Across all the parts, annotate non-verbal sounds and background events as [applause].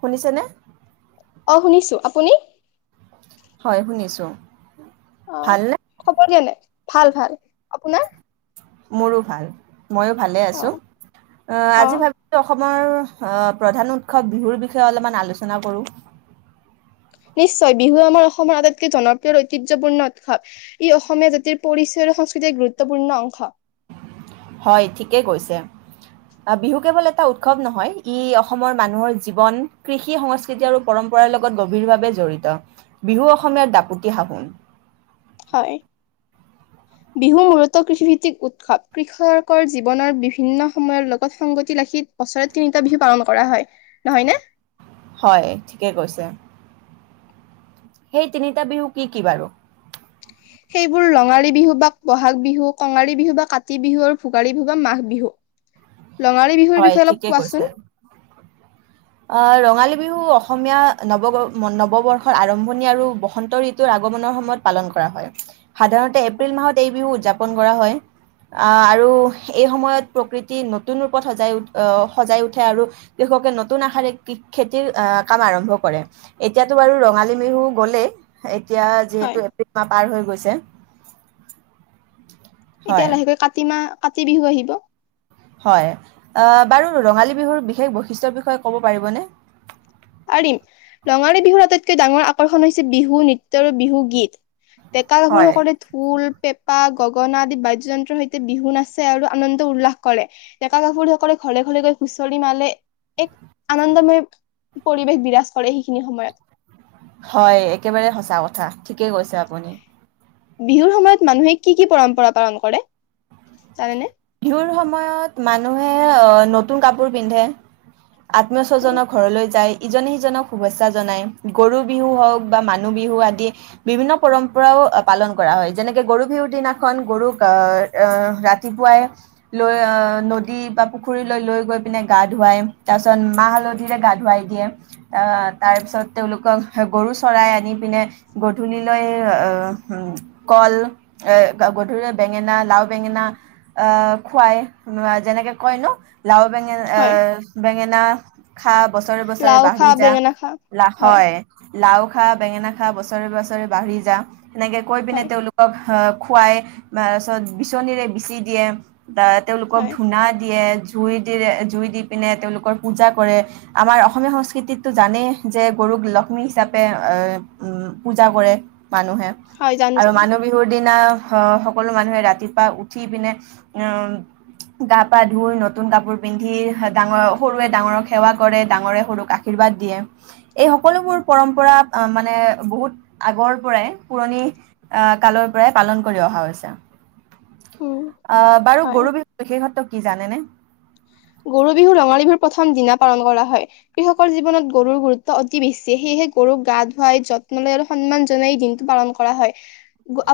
শুনিছেনে অ শুনিছো আপুনি হয় শুনিছো ভাল নে ক' দিয়া নে ভাল ভাল আপোনাৰ মোৰো ভাল ময়ো ভালে অ আছো অ আজি ভাবো অসম অসমৰ আহ প্ৰধান উৎসৱ বিহুৰ বিষয়ে অলপমান আলোচনা কৰোঁ নিশ্চয় বিহু আমাৰ অসমৰ আটাইতকৈ জনপ্ৰিয় ঐতিহ্যপূৰ্ণ উৎসৱ ই অসমীয়া জাতিৰ পৰিচয় আৰু সংস্কৃতিৰ গুৰুত্বপূৰ্ণ অংশ হয় ঠিকেই গৈছে বিহু কেৱল এটা উৎসৱ নহয় ই অসমৰ মানুহৰ জীৱন কৃষি সংস্কৃতি আৰু পৰম্পৰাৰ লগত গভীৰভাৱে জড়িত বিহু অসমীয়াৰ দাপতি সাহোন হয় বিহু মূলত কৃষিভিত্তিক উৎসৱ কৃষকৰ জীৱনৰ বিভিন্ন সময়ৰ লগত সংগতি ৰাখি বছৰত তিনিটা বিহু পালন কৰা হয় নহয়নে হয় ঠিকে কৈছে সেই তিনিটা বিহু কি কি বাৰু সেইবোৰ ৰঙালী বিহু বা বহাগ বিহু কঙালী বিহু বা কাতি বিহু আৰু ভোগালী বিহু বা মাঘ বিহু ৰঙালী বিহুৰ হয় বিষয়ে অলপ ঠিকে কোৱাচোন কৈছে আৰু অ ৰঙালী বিহু অসমীয়া নৱ নৱবৰ্ষৰ আৰম্ভণি আৰু বসন্ত ঋতুৰ আগমনৰ সময়ত পালন কৰা হয় সাধাৰণতে এপ্ৰিল মাহত এই বিহু উদযাপন কৰা হয় আহ আৰু এই সময়ত প্ৰকৃতি নতুন সজাই উ আহ সজাই উঠে আৰু কৃষকে নতুন আশাৰে খেতিৰ আহ কাম আৰম্ভ কৰে এতিয়াতো বাৰ ৰঙালী বিহু গলেই এতিয়া হয় যিহেতু এপ্ৰিল মাহ পাৰ হৈ গৈছে ছে এতিয়া লাহেকৈ কাটি মা কাতি বিহু আহিব হয় বাৰু ৰঙালী বিহুৰ বিশেষ বৈশিষ্ট্যৰ বিষয়ে ক'ব পাৰিবনে পাৰিম ৰঙালী বিহুৰ আটাইতকৈ ডাঙৰ আকৰ্ষণ হৈছে বিহু নৃত্য আৰু বিহু গীত ডেকা গাভৰু হয় সকলে ঢোল পেপা গগনা আদি বাদ্যয়যন্ত্ৰৰ সৈতে বিহু নাচে আৰু আনন্দ উল্লাস কৰে ডেকা গাভৰু সকলে ঘৰে ঘৰে গৈ হুঁচৰি মালে এক আনন্দময় পৰিৱেশ বিৰাজ কৰে সেইখিনি সময়ত হয় একেবাৰে সঁচা কথা ঠিকেই কৈছে আপুনি বিহুৰ সময়ত মানুহে কি কি পৰম্পৰা পালন কৰে জানেনে বিহুৰ সময়ত মানুহে নতুন কাপোৰ পিন্ধে আত্মীয়স্বজক ঘৰলৈ যায় ইজনে সিজনক শুভেচ্ছা জনায় গৰু বিহু হওক বা মানুহ বিহু আদি বিভিন্ন পৰম্পৰাও পালন কৰা হয় যেনেকৈ গৰু বিহুৰ দিনাখন গৰুক ৰাতিপুৱাই। লৈ আহ নদী বা পুখুৰীলৈ লৈ গৈ পিনে গা ধুৱাই তাৰ পিছত মাহ হালধিৰে গা ধুৱাই দিয়ে আহ তাৰ পিছত তেওঁলোকক গৰু চৰাই আনি পিনে গধূলিলৈ অহ, কল এ গধূুৰ বেঙেনা লাও বেঙেনা অহ খুৱাই যেনেকে কয় ন। লাও বেঙেনা হয়, বেঙেনা খা বছৰে বছৰে লাও খা, বাঢ়ি যা বেঙেনা খা বোলি হয়। লাও খা বেঙেনা খা বছৰে বছৰে বাঢ়ি যা। সেনেকে কৈ পিনে হয়, তেওঁলোকক আহ খুৱাই তাৰপিছত বিচনীৰে বিচি দিয়ে। বা তেওঁলোকক হয়, ধূনা দিয়ে, জুই দি জুই দি পিনে তেওঁলোকৰ পূজা কৰে আমাৰ অসমীয়া সংস্কৃতিতো জানেই যে গৰুক লক্ষ্মী হিচাপে আহ পূজা কৰে। মানুহে হয় জানো আৰু জানো মানুহ বিহুৰ দি দিনা সকলো মানুহে ৰাতিপুৱা উঠি পিনে উম গা পা ধুই নতুন কাপোৰ পিন্ধি ডাঙৰ সৰুৱে ডাঙৰক সেৱা কৰে ডাঙৰে সৰুক আশীৰ্বাদ দিয়ে এই সকলোবোৰ পৰম্পৰা মানে বহুত আগৰ পৰাই পুৰণি আহ কালৰ পৰাই পালন কৰি অহা হৈছে। উম, অ বাৰু হয়। গৰু বিহু বিশেষত্ব। কি জানেনে গৰু বিহু ৰঙালী বিহুৰ প্ৰথম দিনা পালন কৰা হয় কৃষকৰ জীৱনত গৰুৰ গুৰুত্ব অতি বেছি সেয়েহে গৰুক গা ধুৱাই যত্ন লৈ আৰু সন্মান জনাই দিনটো পালন কৰা হয়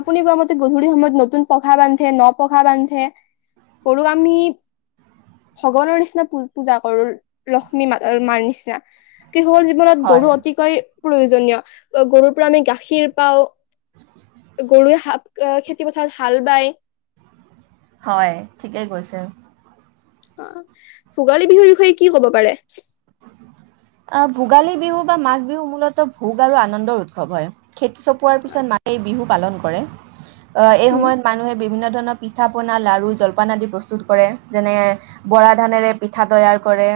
আপুনি কোৱা মতে গধূলি সময়ত নতুন পঘা বান্ধে ন পঘা বান্ধে গৰুক আমি ভগৱানৰ নিচিনা প পূজা কৰো লক্ষ্মী মা মাৰ নিচিনা। সিহুৰ জীৱনত হয় গৰু অতিকৈ প্ৰয়োজনীয় গৰুৰ পৰা আমি গাখীৰ পাওঁ গৰুৱে খেতি পথাৰত হাল বায়। হয় ঠিকেই কৈছে অ ভোগালী বিহুৰ বিষয়ে কি কব পাৰে? অ ভোগালী বিহু বা মাঘ বিহু মূলত ভোগ আৰু আনন্দৰ উৎসৱ হয়। খেতি চপোৱাৰ পিছত হয় মায়ে বিহু পালন কৰে। অ এই উম সময়ত মানুহে বিভিন্ন ধৰণৰ পিঠা পনা লাৰু জলপান আদি প্ৰস্তুত কৰে যেনে বৰা ধানেৰে পিঠা তৈয়াৰ কৰে।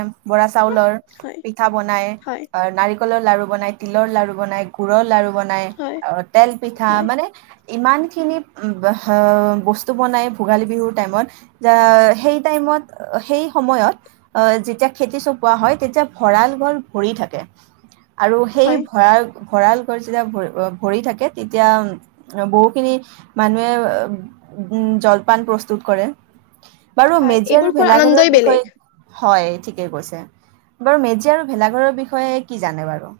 চাউলৰ হয় পিঠা বনাই হয় নাৰিকল ৰ লাৰু বন তিলৰ লাৰু বন গুডুৰৰ লাৰু বনাই হয় আৰু তেল পিঠা হয় মানে ইমানখিনি বস্তু বনাই ভোগালী বিহুৰ টাইমত সেই টাইমত সেই সময়ত যেতিয়া খেতি চ কোৱা হয় তেতিয়া ভঁৰাল ভল ভৰি থাকে। আৰু সেই হয়। ভঁৰা ভঁৰাল যেতিয়া ভৰি থাকে তেতিয়া বহুখিনি মানুহে উ জলপান প্ৰস্তুত কৰে। বাৰু হয়, মেজি এইবোৰ আৰু খোৱাৰ আনন্দই ভেলাঘৰৰ বেলেগ। বিষয়ে হয় ঠিকেই কৈছে বাৰু মেজি আৰু ভেলাঘৰৰ বিষয়ে কি জানে বাৰু?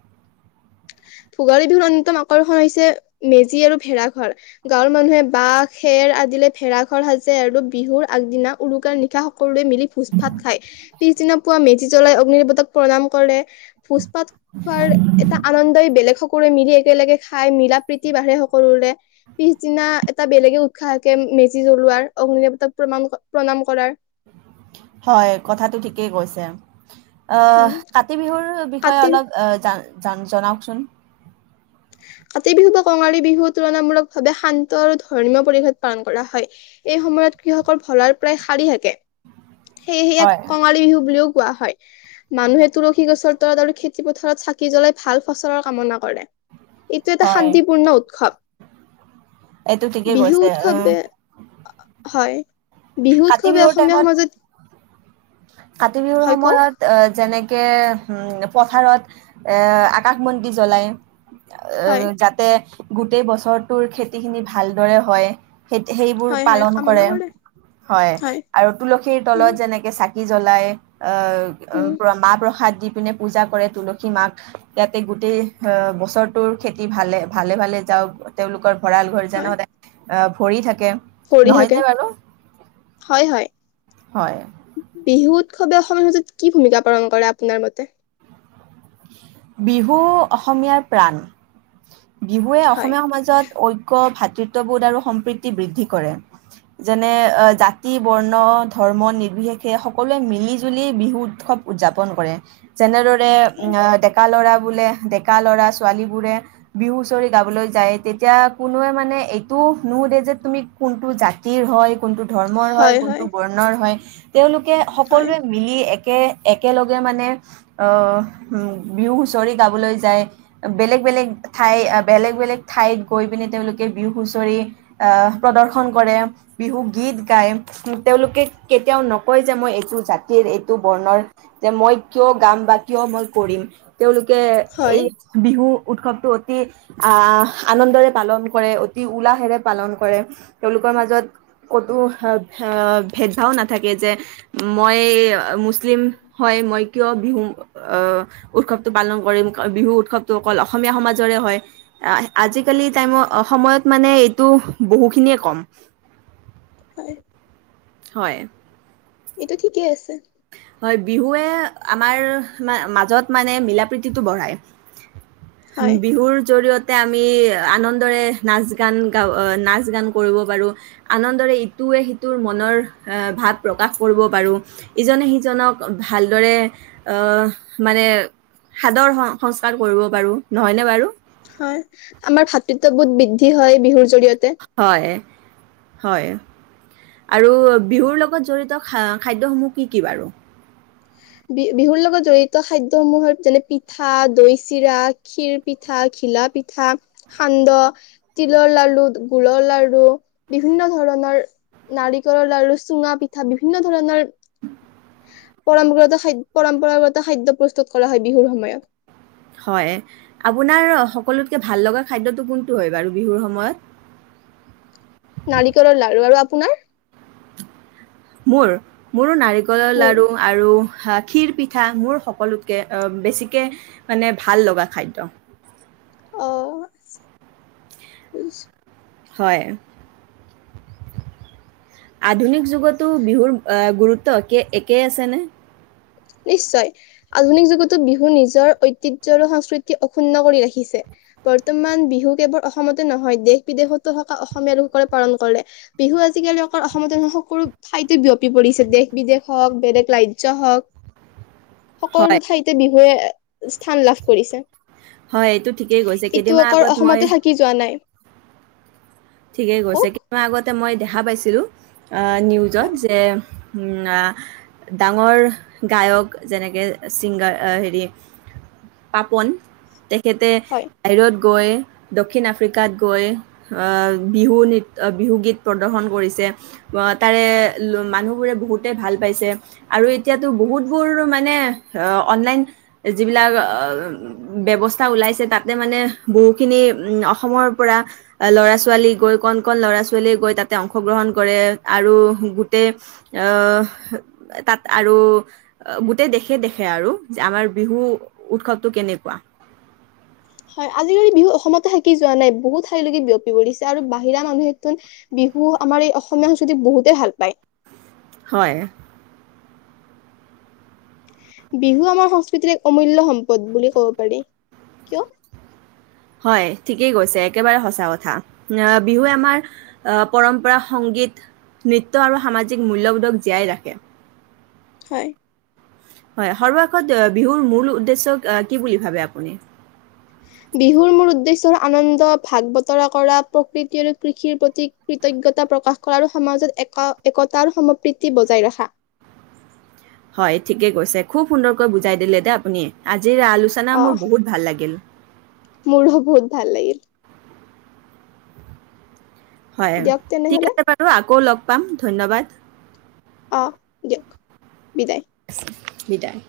ভোগালী বিহুৰ অন্যতম আকৰ্ষণ হৈছে মেজি আৰু ভেড়া ঘৰ গাঁৱৰ মানুহে বাঁহ খেৰ আদিলে ভেড়া ঘৰ সাজে আৰু বিহুৰ আগদিনা উৰুকাৰ নিশা, ৰুৱৰে মিলি ভোজ ফাত খায় । পিছদিনা পুৱা মে তীজ্বলাই অগ্নি দেৱতাক প্ৰণাম কৰে । ভোজ বাত খোৱাৰ এটা আনন্দই বেলেগ সকলোৰে মিলি একেলগে খাই মিলা প্ৰীতি বাঢ়ে সকলোৰে পিছদিনা এটা বেলেগে উৎসাহাকে মেজি জ্বলোৱাৰ অগ্নি দেৱতাক প্ৰাম প্ৰণাম কৰ হয় কথাটো ঠিকেই কৈছে । অ উম, কাতি বিহুৰ বিষয়ে কাতি অলপ জান জাম জনাওকচোন কাতি বিহু বা কঙালী বিহু তুলনামূলকভাৱে শান্ত আৰু ধৰ্মীয় পৰিৱেশ পালন কৰা হয় এই সময়ত কৃষকৰ ভঁৰাল প্ৰায় খালী থাকে। সেয়েহে ইয়াক হয় কঙালী বিহু বুলিও। কোৱা হয়, মানুহে তুলসী গছৰ তলত আৰু খেতি পথাৰত চাকি জ্বলাই ভাল ফচলৰ কামনা কৰে। এইটো এটা হয় শান্তিপূৰ্ণ উৎসৱ। এইটো ঠিকেই বিহু কৈছে উৎসৱ আহ, হয় বিহু কাতি উৎসৱে বিহুৰ অসমীয়া টাইমত সমাজত। কাতি বিহুৰ হয় কওক সময়ত অ যেনেকে ম পথাৰত এ আকাশ বন্তি জ্বলায়। হয় অ যাতে গোটেই বছৰটোৰ খেতি খিনি ভালদৰে হয়। সেই সেইবোৰ হয় হয় পালন কামনা কৰে। হয় আৰু তুলসীৰ উম তলত যেনেকে চাকি জ্বলাই। উম মাহ প্ৰসাদ দি পিনে পূজা কৰে তুলসী মাক ইয়াতে গোটেই আহ বছৰটোৰ খেতি ভালে ভালে ভালে যাওক তেওঁলোকৰ। ভঁৰাল ঘৰ জানো হয় অ ভৰি থাকে কৰি নহয় থাকে নে বাৰু। হয় হয়। হয় বিহু উৎসৱে অসমীয়া সমাজত কি ভূমিকা পালন কৰে, আপোনাৰ মতে? বিহু অসমীয়াৰ প্ৰাণ। বিহুৱে হয় অসমীয়া সমাজত ঐক্য ভাত। তৃত্ববোধআৰু সম্প্ৰীতি বৃদ্ধি কৰে যেনে জাতি বৰ্ণ ধৰ্ম নিৰ্বিশেষে সকলোৱে মিলি জুলি বিহু উৎসৱ উদযাপন কৰে যেনেদৰে। উ হয় ডেকা ল'ৰা। বোলে ডেকা ল'ৰা ছোৱালী বোৰে বিহু হুঁচৰি গাবলৈ যায় তেতিয়া কোনোৱে মানে এইটো নোসুধে যে তুমি কোনটো জাতিৰ হয়। কোনটো ধৰ্মৰ হয় কোনটো বৰ্ণৰ হয়। তেওঁলোক। তেওঁলোকে হয়, সকলোৱে মিলি এক একে একেলগে মানে অ। হুম। বিহু হুঁচৰি গাবলৈ যায়। বেলেগ বেলেগ ঠাই বেলেগ বেলেগ ঠাইত গৈ পিনে তেওঁলোকে বিহু হুঁচৰি আহ প্ৰদৰ্শন কৰে। বিহু গীত গায়। তেওঁলোকে কেতিয়াও নকয় যে মই এইটো জাতিৰ, এইটো বৰ্ণৰ যে মই কিয় গাম বা কিয় মই কৰিম তেওঁলোক তেওঁৰ লোকে হয়, এই বিহু উৎসৱটো অতি আ - আনন্দৰে পালন কৰে। অতি উলাহেৰে পালন কৰে। তেওঁলোকৰ মাজত ক'তো ভেদভাৱ নাথাকে যে মই মুছলিম হয় মই কিয় বিহু অ উৎসৱটো পালন কৰিম। বিহু উৎসৱটো অকল অসমীয়া সমাজৰে হয় আহ আজিকালি টাইমত সময়ত মানে এইটো বহুখিনিয়ে কম হয়, হয়। এইটো ঠিকে আছে। হয় । বিহুৱে আমাৰ মা-মাজত মানে মিলা প্ৰীতিটো বঢ়ায়। হয়, বিহুৰ জৰিয়তে তে আমি আনন্দৰে নাচ গান গাওঁ, নাচ গান কৰিব পাৰোঁ। আনন্দৰে ইটোৱে সিটোৰ মনৰ এ ভাৱ প্ৰকাশ কৰিব পাৰোঁ। ইজনে সিজনক ভালদৰে অ মানে সাদৰ সংস্ক হয়। আমাৰ ভাতৃত্ববোধ বহুত বি বৃদ্ধি হয় বিহুৰ জৰিয়তে। হয়। হয়। আৰু বিহুৰ লগত জড়িত খাদ্যসমূহ কি কি বাৰু? বি - বিহুৰ লগত জড়িত খাদ্যসমূহত যেনে পিঠা, দৈ চিৰা, খীৰ পিঠা, ঘিলা পিঠা, সান্দহ, তিলৰ লাৰু, গুৰৰ লাৰু বিভিন্ন ধৰণৰ নাৰিকলৰ লাৰু, চুঙা পিঠা বিভিন্ন ধৰণৰ পৰম্পৰাগত খাদ্য - পৰম্পৰাগত খাদ্য প্ৰস্তুত কৰা হয় বিহুৰ সময়ত। হয়। আপোনাৰ সকলোতকে ভাল লগা খাদ্যটো কোনটো হয় বাৰু বিহুৰ সময়ত? নাৰিকলৰ লাৰু আৰু আপ আপোনাৰ মোৰ। মোৰো নাৰি কলৰ মোৰ আৰু লাৰু গাখীৰ পিঠা মোৰ সকলোতকে অ বেছিকে মানে ভাল লগা খাদ্য। অ' বুজিছোঁ। হয়। আধুনিক যুগতো বিহুৰ অ গুৰুত্ব কে - একে আছেনে? নিশ্চয়। আধুনিক যুগতো বিহু নিজৰ ঐতিহ্য আৰু সংস্কৃতি অক্ষুন্ন কৰি ৰাখিছে। বৰ্তমান বিহু কেৱল অসমতে নহয় দেশ বিদেশতো থকা অসমীয়া লোকসকলে পালন কৰে। বিহু আজিকালি অকল অসমতে নহয় সকলো ঠাইতে বিয়পি পৰিছে। দেশ বিদেশ হওঁক, বেলেগ ৰাজ্য হওঁক। সকলো হয়, ঠাইতে বিহুৱে স্থান লাভ কৰিছে। হয়। এইটো ঠিকেই গৈছে ইটো কেইদিন মান অকল আগত মই অসমতে থাকি যোৱা নাই ঠিকেই কৈছে কওক [unintelligible] আগতে মই দেখা পাইছিলো। অ নিউজত হয় যে উম আ ডাঙৰ গায়ক যেনেকে ছিংগাৰ অ হেৰি পাপন হেতে হয়। বাহিৰত গৈ দক্ষিণ আফ্ৰিকাত গৈ অ । বিহু নৃত্য অ বিহু গীত প্ৰদৰ্শন কৰিছে। অ তাৰে ল- মানুহবোৰে বহুতে ভাল পাইছে আৰু এতিয়াতো বহুতবোৰ মানে অ -অনলাইন যিবিলাক অ ব্যৱস্থা ওলাইছে, তাতে মানে বহুখিনি উম অসমৰ পৰা অ ল'ৰা ছোৱালীক গৈ কণ-কণ ল'ৰা ছোৱালীয়ে গৈ তাতে অংশগ্ৰহণ কৰে, আৰু গোটেই তাত আৰু গোটেই দেশে-দেশে আৰু যে আমাৰ বিহু উৎসৱটো কেনেকুৱা হয়', আজিকালি বিহু অসমতে থাকি যোৱা নাই, বহুত ঠাইলৈকে বিয়পি পৰিছে আৰু বাহিৰা মানুহেতোন বিহু আমাৰ এই অসমীয়া সংস্কৃতিত বহুতেই ভাল পায়। হয়', বিহু আমাৰ সংস্কৃতিৰ এক অমূল্য-সম্পদ বুলি কব পাৰি কিয়? হয়', ঠিকেই কৈছে একেবাৰে সঁচা কথা, বিহুৱে আমাৰ পৰম্পৰা সংগীত- নৃত্য আৰু সামাজিক মূল্যবোধক জীয়াই ৰাখে। হয়', হয়', সৰ্বশেষত বিহুৰ মূল উদ্দেশ্য কি বুলি ভাবে আপুনি? বিহুৰ মূল উদ্দেশ্য হল- আনন্দ ভাগ-বতৰা কৰা প্ৰকৃতি আৰু কৃষিৰ প্ৰতি কৃতজ্ঞতা প্ৰকাশ কৰা আৰু সমাজত এক-একতা আৰু সমপ্ৰীতি বজাই ৰখা। হয়', ঠিকে কৈছে খুব সুন্দৰকৈ বুজাই দিলে দে', আপুনি। আজিৰ আলোচনা মোৰ আহ', বহুত ভাল লাগিল। ম়োৰো বহুত ভাল লাগিল। হয়', দিয়ক ঠিক তেনেহলে আছে বাৰু আকৌ লগ, পাম ধন্যবাদ। অহ', দিয়ক বিদায়। বিদায়।